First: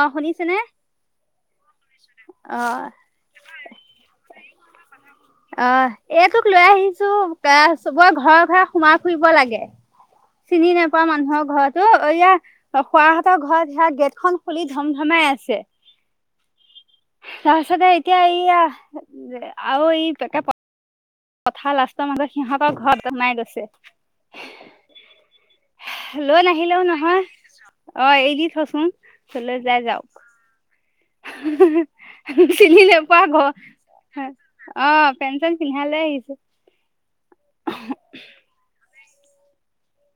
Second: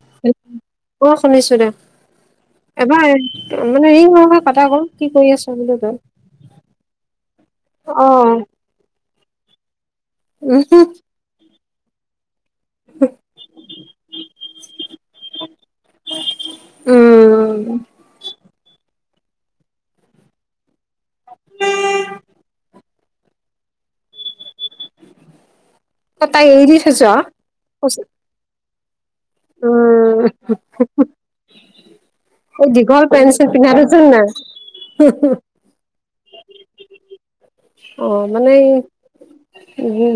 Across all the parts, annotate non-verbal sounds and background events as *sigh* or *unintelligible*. অ শুনিছেনে অ', শুনিছোঁ দে। অ এবাৰ মানে ই হল নহয় কথাবোৰ, কি কৰি আছ বোলে তই? বাহ, অ চবৰে ঘৰে ঘৰে সোমাই ফুৰিব লাগে। চিনি উম নাপাওঁ মানুহৰ ঘৰতো, ঐয়া খুৰাহতৰ ঘৰত ধৰা গেট খন খুলি ধম ধমাই আছে। *unintelligible* উম তাৰপিছতে এতিয়া এইয়া আৰু এই একে পথাৰৰ লাষ্টৰ মাজত সিহঁতৰ ঘৰত জনাই গৈছে। তই লৈ তাই এৰি দি নাহিলেওঁ থৈছ নহয়, অ', এৰি দি থচোন কলৈ যাই যাওঁক। উম *inaudible* *unintelligible* এই চিনি দীঘল নেপাওঁ পেন্ট চেন্ট ঘৰ, পিন্ধাটো চোন নাই অ', পেন চেন পিন্ধাই লৈ আহিছে। অ', মানে এই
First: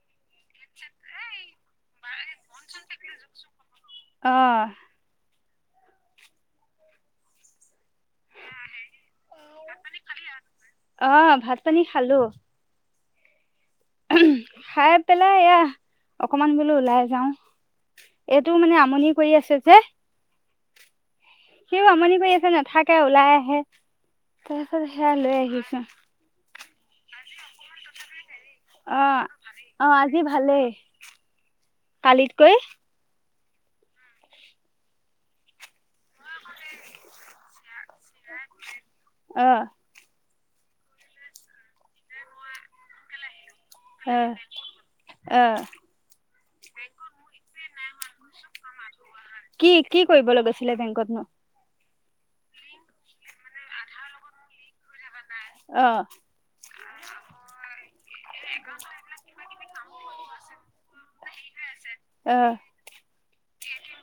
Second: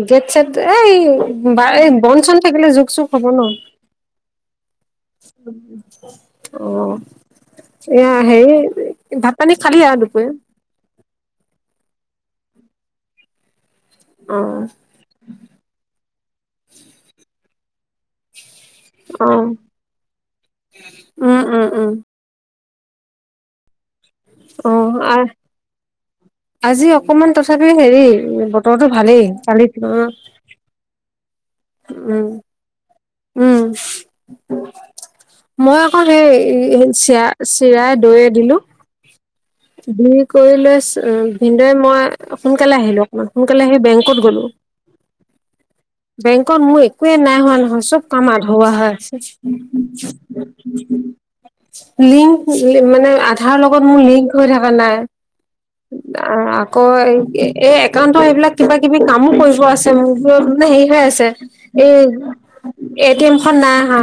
গেট চেট, এই, এই বন চন থাকিলে জুক চুক হ'ব ন'? অ'। অ', এইয়া হেৰি ভাত পানী খালি আৰু দুপৰিয়া? অ', ভাত পানী খালোঁ। অ'। খাই পেলাই এইয়া, অকমান বোলো ওলাই যাওঁ। এইটো মানে আমনি অ কৰি আছে যে। উম উম সিও উম আমনি কৰি আছে, নাথাকে ওলাই আহে। তাৰপিছত অ', সেয়া আহ, লৈ আহিছো আজি অকমান তথাপিও হেৰি বতৰটো ভালেই অ', কালি অ', আজি ভালেই, উম কালিতকৈ। উম, মই আকৌ হেৰি, চিৰা, চিৰাই দৈয়ে দিলোঁ। অ দি কৰি লৈ ভিনদেউৱে মই সোনকালে আহিলোঁ, সোনকালে আহি অ বেংকত গলোঁ, অ বেংকত মোৰ একোয়েই নাই হোৱা নহয়, চব কাম আধৰুৱা হৈ আছে। কি কি কৰিবলৈ গৈছিলে বেংকতনো লিংক মানে, আধাৰ লগত মোৰ লিংক হৈ থকা নাই। অ আকৌ, এই একাউন্টৰ এইবিলাক কিবা কিবি কামো কৰিব আছে। মোৰ হেৰি হৈ আছে, এই অ'। এ টি এম খন নাই অহা,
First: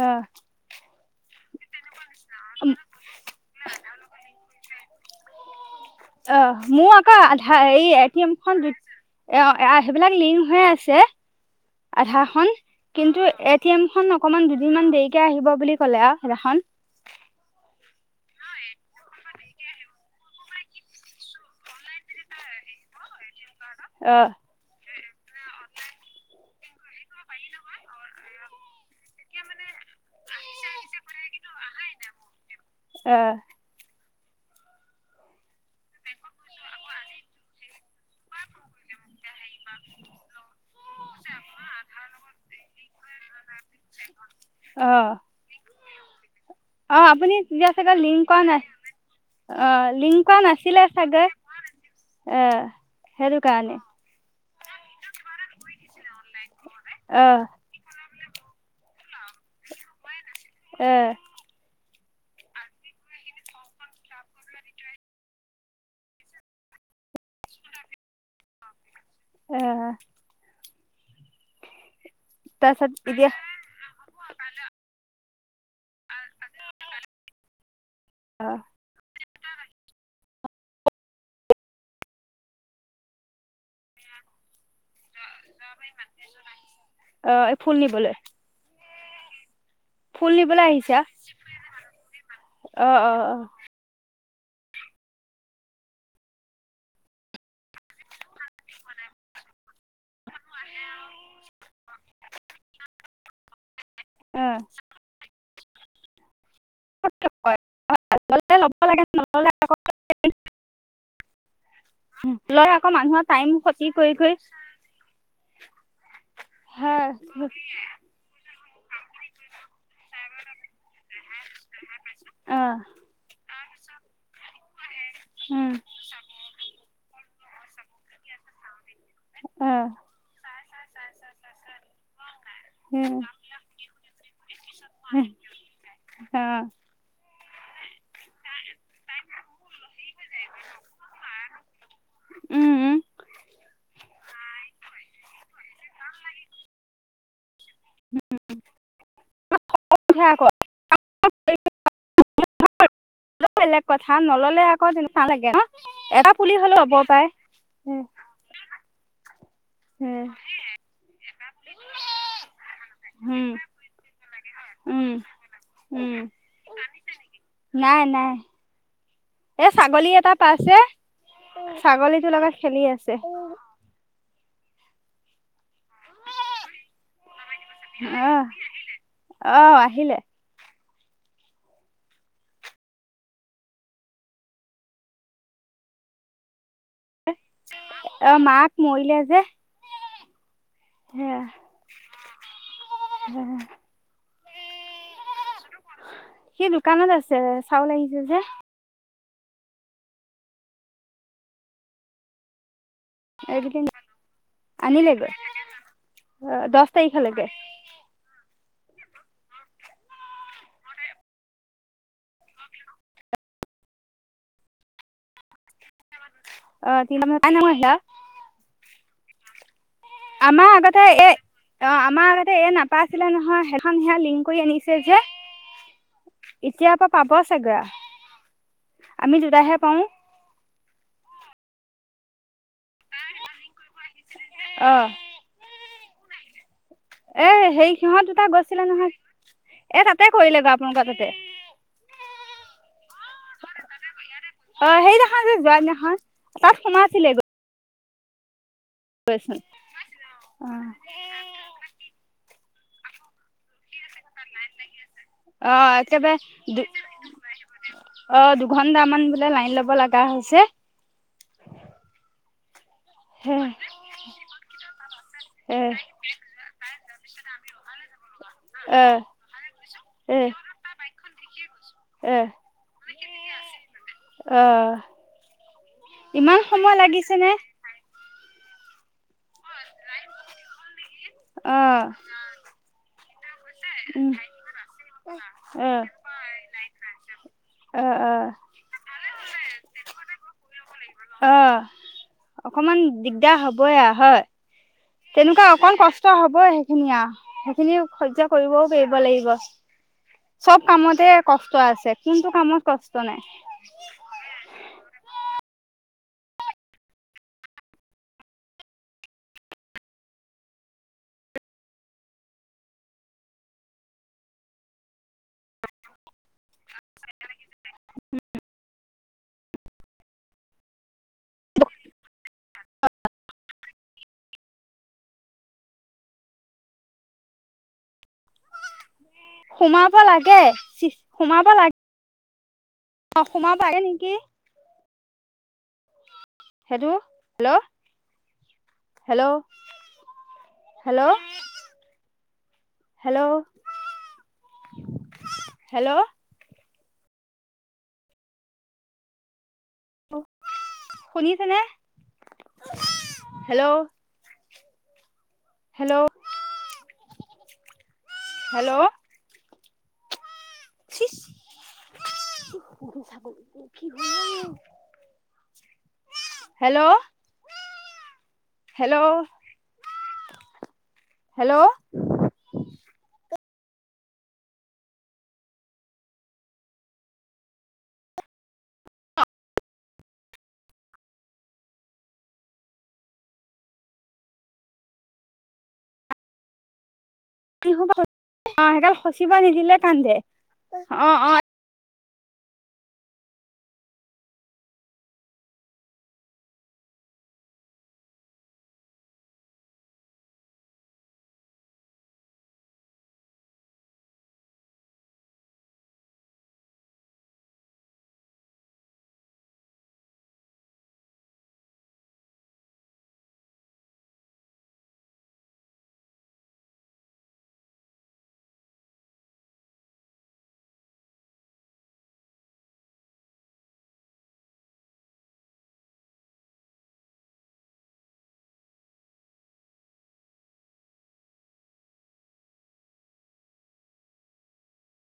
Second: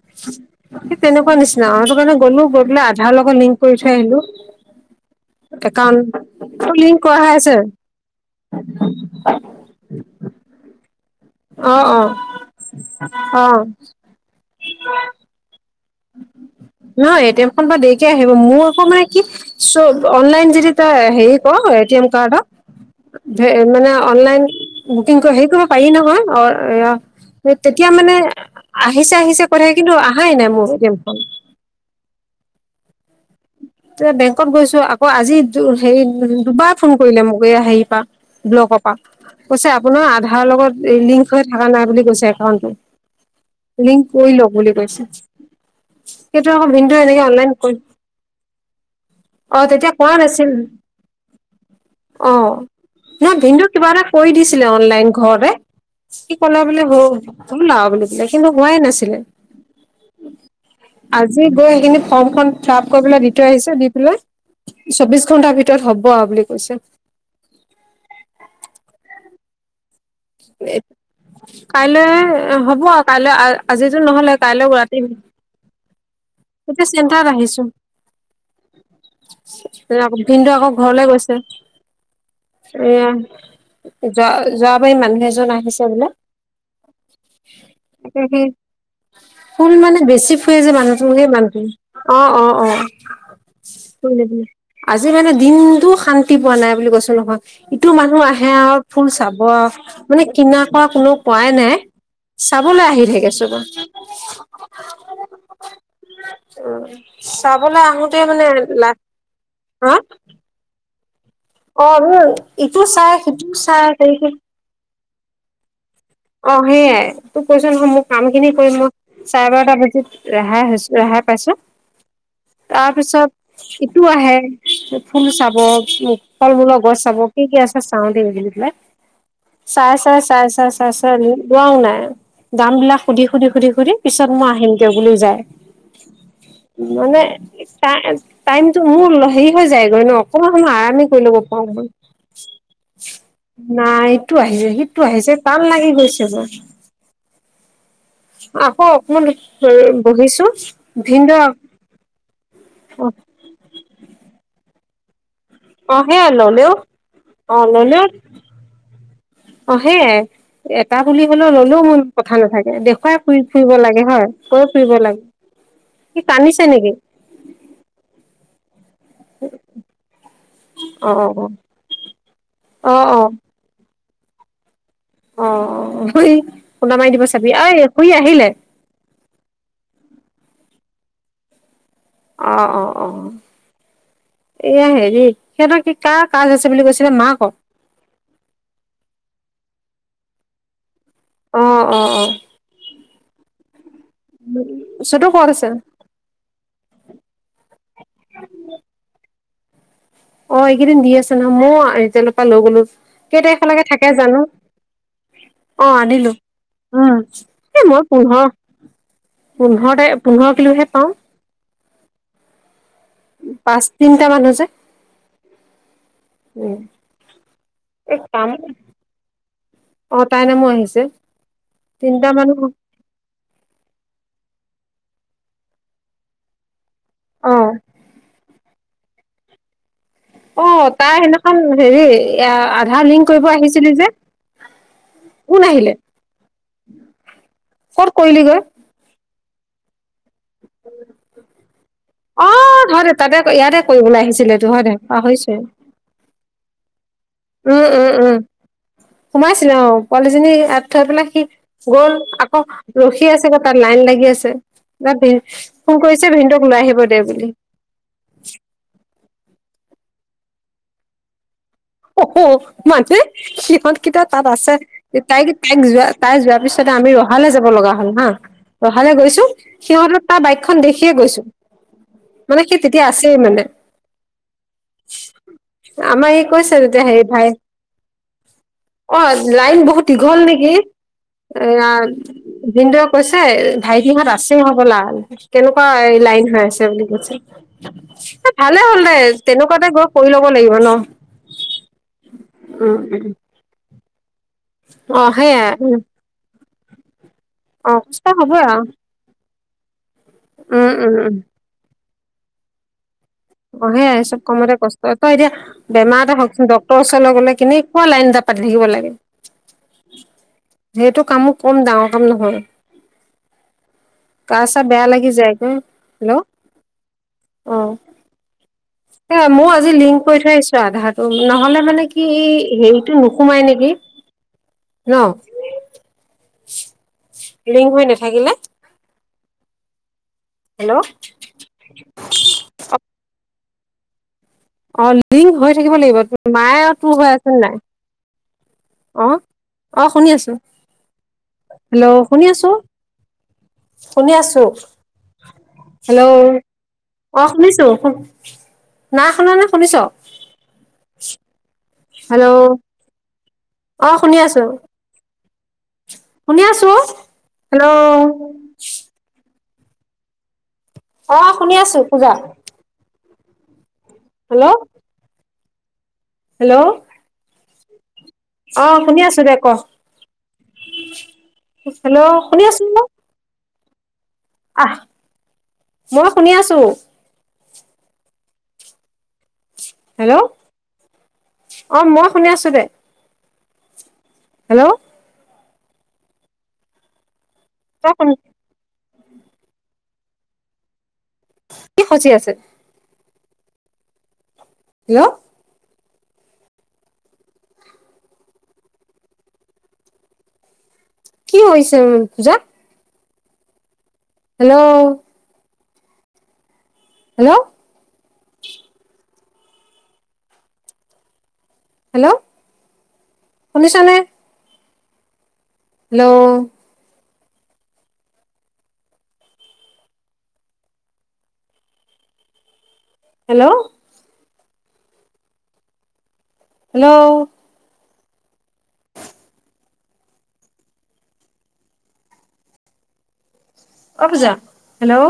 অ সেই তেনেকুৱা নিচিনা, অ', সেইটো কাৰণে গ'লো, গৈ পেলাই আধাৰৰ লগত লিংক কৰি থৈ আহিলোঁ, একাউণ্ট অ', মোৰ লিংক কৰা আকৌ হৈ আছে আধাৰ, এই এ টি এম খন, সেইবিলাক লিংক হৈ আছে। অ অ আধাৰ খন, কিন্তু অ এটি এম খন অকণমান দুদিনমান দেৰিকে আহিব বুলি ক'লে আৰু সেইদিনাখন। নহয়, এ টি এম খন বাৰু দেৰিকে আহিব, মোৰ আকৌ মানে কি? চ' অনলাইন যদি তাৰ হেৰি ক, এ টি এম কাৰ্ডৰ মানে অ অনলাইন বুকিং, হেৰি কৰিব পাৰি নহয়, অ', এ এই তেতিয়া মানে, আহিছে আহিছে কৈ থাকে, কিন্তু অহাই নাই মোৰ। এ টি এম খন। আ। এ বেংকত গৈছো, আকৌ আজি হেৰি দুবাৰ ফোন কৰিলে, মোক এইয়া হেৰি পা। ব্লকৰ পা। কৈছে, আপোনাৰ আধাৰ লগত লিংক হৈ থকা নাই বুলি কৈছে একাউণ্টটো। লিংক কৰি লওঁক বুলি অ কৈছে। সেইটো আকৌ অ ভিনদেউ এনেকে আপুনি অনলাইন তেতিয়া কৰিম। চাগে লিংক কৰা নাই অ তেতিয়া কোৱা লিংক কৰা নাছিল, নাছিলে চাগে অ এ নহয় সেইটো ভিনদেউ কাৰণে কিবা এটা কৰি দিছিলে অনলাইন ঘৰতে, সি কলে বুলি হল। অ' আৰু বুলি কলে, কিন্তু হোৱাই নাছিলে। *inaudible* এ। আজি গৈ সেইখিনি ফৰ্মখন ফিলাপ কৰি পেলাই দি থৈ আহিছে, দি পেলাই চৌবিশ ঘন্টাৰ ভিতৰত হ'ব আৰু বুলি কৈছে। হে। কাইলৈ হ'ব তাৰপিছত আৰু এতিয়া কাইলৈ আজিটো নহ'লে, কাইলৈ ৰাতি এতিয়া চেণ্টাৰত আহিছো। অঁ। ভিনদেউ আকৌ ঘৰলে গৈছে। এয়া, যোৱা যোৱাবাৰি মানুহে মানুহজন আহিছে বোলে, অ' ফুল নিবলৈ তাকে সেই ফুন মানে, ফুল বেছি ফুৰে নিবলৈ যে আহিছে মানুহটো সেই মানুহটো অ' অ' অ'। আজি মানে দিনটো শান্তি পোৱা নাই বুলি কৈছো নহয়। ইটো মানুহ আহে আৰু ফুল চাব, মানে কিনা কৰা কোনো কোৱাই নাই। চাবলে আহি থাকে চবে। অ। চাবলে আহোতে মানে, গ'লে ল'ব লা লাগে হা লৈ ইটো আকৌ চাই, মানুহৰ টাইম সিটো ক্ষতি চাই কৰি সেই কৰি অ হা সেইয়াই তোক কৈছো নহয়, মোৰ কাম খিনি কৰি মই চাৰে বাৰটা বজাত ৰেহাই হৈছো, ৰেহাই। পাইছো, অ' তাৰপিছত ইটো আহে। ফুল চাব, উম ফল মূলৰ গছ চাব, কি কি আছে চাওঁ দেই বুলি পেলাই। অ' চাই, চাই, চাই, চাই, চাই, চাই লোৱাও নাই, দাম বিলাক উম সুধি, সুধি, সুধি, সুধি। পিছত মই আহিম দিয়ক বুলি যায়। অ' মানে টাইমটো মোৰ হেৰি হৈ যায়গৈ ন, অকমান সময় আৰামি কৰি ল'ব পাৰো। উম নাই এইটো আহিছে, সিটো আহিছে, টান লাগি গৈছে মোৰ। আকৌ অকমান উঠে বহিছো। আকৌ ভিনদেউ অ। বেলেগ কথা, নললে আকৌ তেনেকুৱা লাগে ন, অ সেয়া এটা পুলি ললেও হলেও লব পাৰে। অ ললেও অ সেইয়ে, এটা পুলি হলেও ললেও কোনো কথা নাথাকে, দেখুৱাই ফুৰি উম ফুৰিব লাগে হয়। কৈ ফুৰিব উম লাগে, উম সি কান্দিছে নিকি? নাই, নাই। অঁ ছাগলী এটা পাইছে অ, ছাগলীটো লগত খেলি অ আছে। অ অ অ' অ' খুন্দা মাৰি দিব চাবি। ঐ? আ, অ আহিলে। অ'অ' অ'। এয়া হেৰি, সিহঁতৰ কি কাৰ কাজ আছে বুলি কৈছিলে মাকৰ? অ' মাক মৰিলে যে। অ', অ', অ'। ৰাহ! বস্তুতো ক'ত আছে? সি দোকানত আছে, চাউল আহিছে যে। অ' এইকেইদিন দি আছে নহয়, ময়ো ৰিতিলৰ পৰা লৈ গ'লো কেই তাৰিখলৈকে এইকেইদিন থাকে জানো, আনিলেগৈ অ' আনিলো অ দহ উম। তাৰিখলৈকে এই মই পোন্ধৰ, পোন্ধৰতে পোন্ধৰ কিলোহে পাওঁ। পাঁচ, তিনটা মানুহ যে। উম অ' তিনটা *inaudible* এই কাম অ তাইৰ নামো আমাৰ আহিছে আগতে এ, অ' তিনটা আমাৰ আগতে মানুহ এ নাপ পাইছিলে নহয়, সেইখন সেয়া লিংক কৰি আনিছে যে, এতিয়াপা পাব অ চাগৈ আৰু, আমি দুতাহে পাওঁ। অ' তাৰ সেনেখন হেৰি, আ-আধাৰ লিংক কৰিব আহিছিলি যে। অহ'। কোন আহিলে? এ হেৰি ক'ত সিহঁত দুটা কৰিলিগৈ গৈছিলে নহয়, এ তাতে কৰিলে গৈ আপোনালোকৰ তাতে। অ' *inaudible* তাতে ইয়াতে কৰিবলৈ আহিছিলে। অ' সেইদিনাখন যে, যোৱাদিনাখন তাত সোমাইছিলে গৈ। উম, উম, উম। সোমাইছিলো অ' পোৱালীজনী ই অ থৈ পেলাই সি গ'ল আকৌ ৰখি আছে গৈ তাত লাইন লাগি আছে ছে, *inaudible* ভিন, অ ফোন কৰিছে ভিনদেউক লৈ একেবাৰে আহিব দে বুলি। অ' দুঘন্টামান বোলে লাইন ল'ব লগা হৈছে? অ'হ' মানে হে সিহঁতকেইটা তাত আছে, তাইক, তাইক এ যোৱা তাই যোৱাৰ পিছতে আমি ৰহালৈ যাব লগা হ'ল হা, এ ৰহালৈ গৈছো সিহঁতৰ তাৰ এ বাইকখন খন দেখিয়ে গৈছো, এ মানে সি তেতিয়া আছেই মানে। অ আমাৰ ই ইমান কৈছে সময় যেতিয়া হেৰি ভাই লাগিছেনে অ' লাইন বহুত দীঘল নেকি, অ এয়া। ভিনদৱে কৈছে ভাইটিহত উম আছে হ'বলা, কেনেকুৱা অ লাইন হৈ আছে বুলি কৈছে। অ অ ভালে হ'ল দে তেনেকুৱাতে গৈ কৰি ল'ব লাগিব ন। অ' উম অকমান উম দিগদাৰ হ'বই আৰু হয়। অ তেনেকুৱা সেইয়াই উম অকন কষ্ট হ'বই সেইখিনিয়ে আৰু, অ সেইখিনি কষ্ট সহ্য হ'বই আৰু কৰিবও পাৰিব দিব লাগিব, চব উম উম কামতে উম কষ্ট আছে। কোনটো কামত কষ্ট নাই। অ' সেইয়াই এই চব কামৰে কষ্ট হয়, তই এতিয়া বেমাৰ এটা হওক চোন ডক্তৰৰ ওচৰলৈ গ'লে, কেনেকুৱা লাইন এটা পাতি থাকিব লাগে। যিহেতু কামো কম ডাঙৰ কাম নহয়। গা-চা বেয়া লাগি যায় ন। হেল্ল', অ'। উম। সেইয়াই মইও আজি লিংক কৰি থৈ আহিছো, আধাৰটো নহ'লে মানে কি এই হেৰিটো নোসোমাই নেকি। ন, লিংক হৈ নাথাকিলে। সোমাব লাগে, হেল্ল' চি সোমাব লাগে। অ' সোমাব পাৰে নেকি। অ' লিংক হৈ থাকিব লাগিব, মায়ে আৰু সেইটো তোৰ হৈ আছে নাই। হেল্ল' অ হেল্ল' অ শুনি আছো হেল্ল' হেল্ল' শুনি আছো হেল্ল' শুনি আছো হেল্ল' অ শুনিছো শুন না শুনা নে শুনিছ শুনিছেনে হেল্ল' হেল্ল' অ শুনি আছো হেল্ল শুনি আছো হেল্ল' হেল্ল' অ শুনি আছো শুন উহো চাব উ কি হল অ হেল্ল' অ শুনি আছো দে ক হেল্ল' শুনি আছো ন আহ মই শুনি আছো হেল্ল' অঁ মই শুনি আছোঁ দে হেল্ল' তই সেইসোপা খ অ সেগাল খচিবা নিদিলে কান্দে অ অ কি খচি আছে হেল্ল' কি হৈছে উম পূজা হেল্ল' হেল্ল' হেল্ল' শুনিছানে হেল্ল' হেল্ল' হেল্লৌ অ পূজা হেল্ল'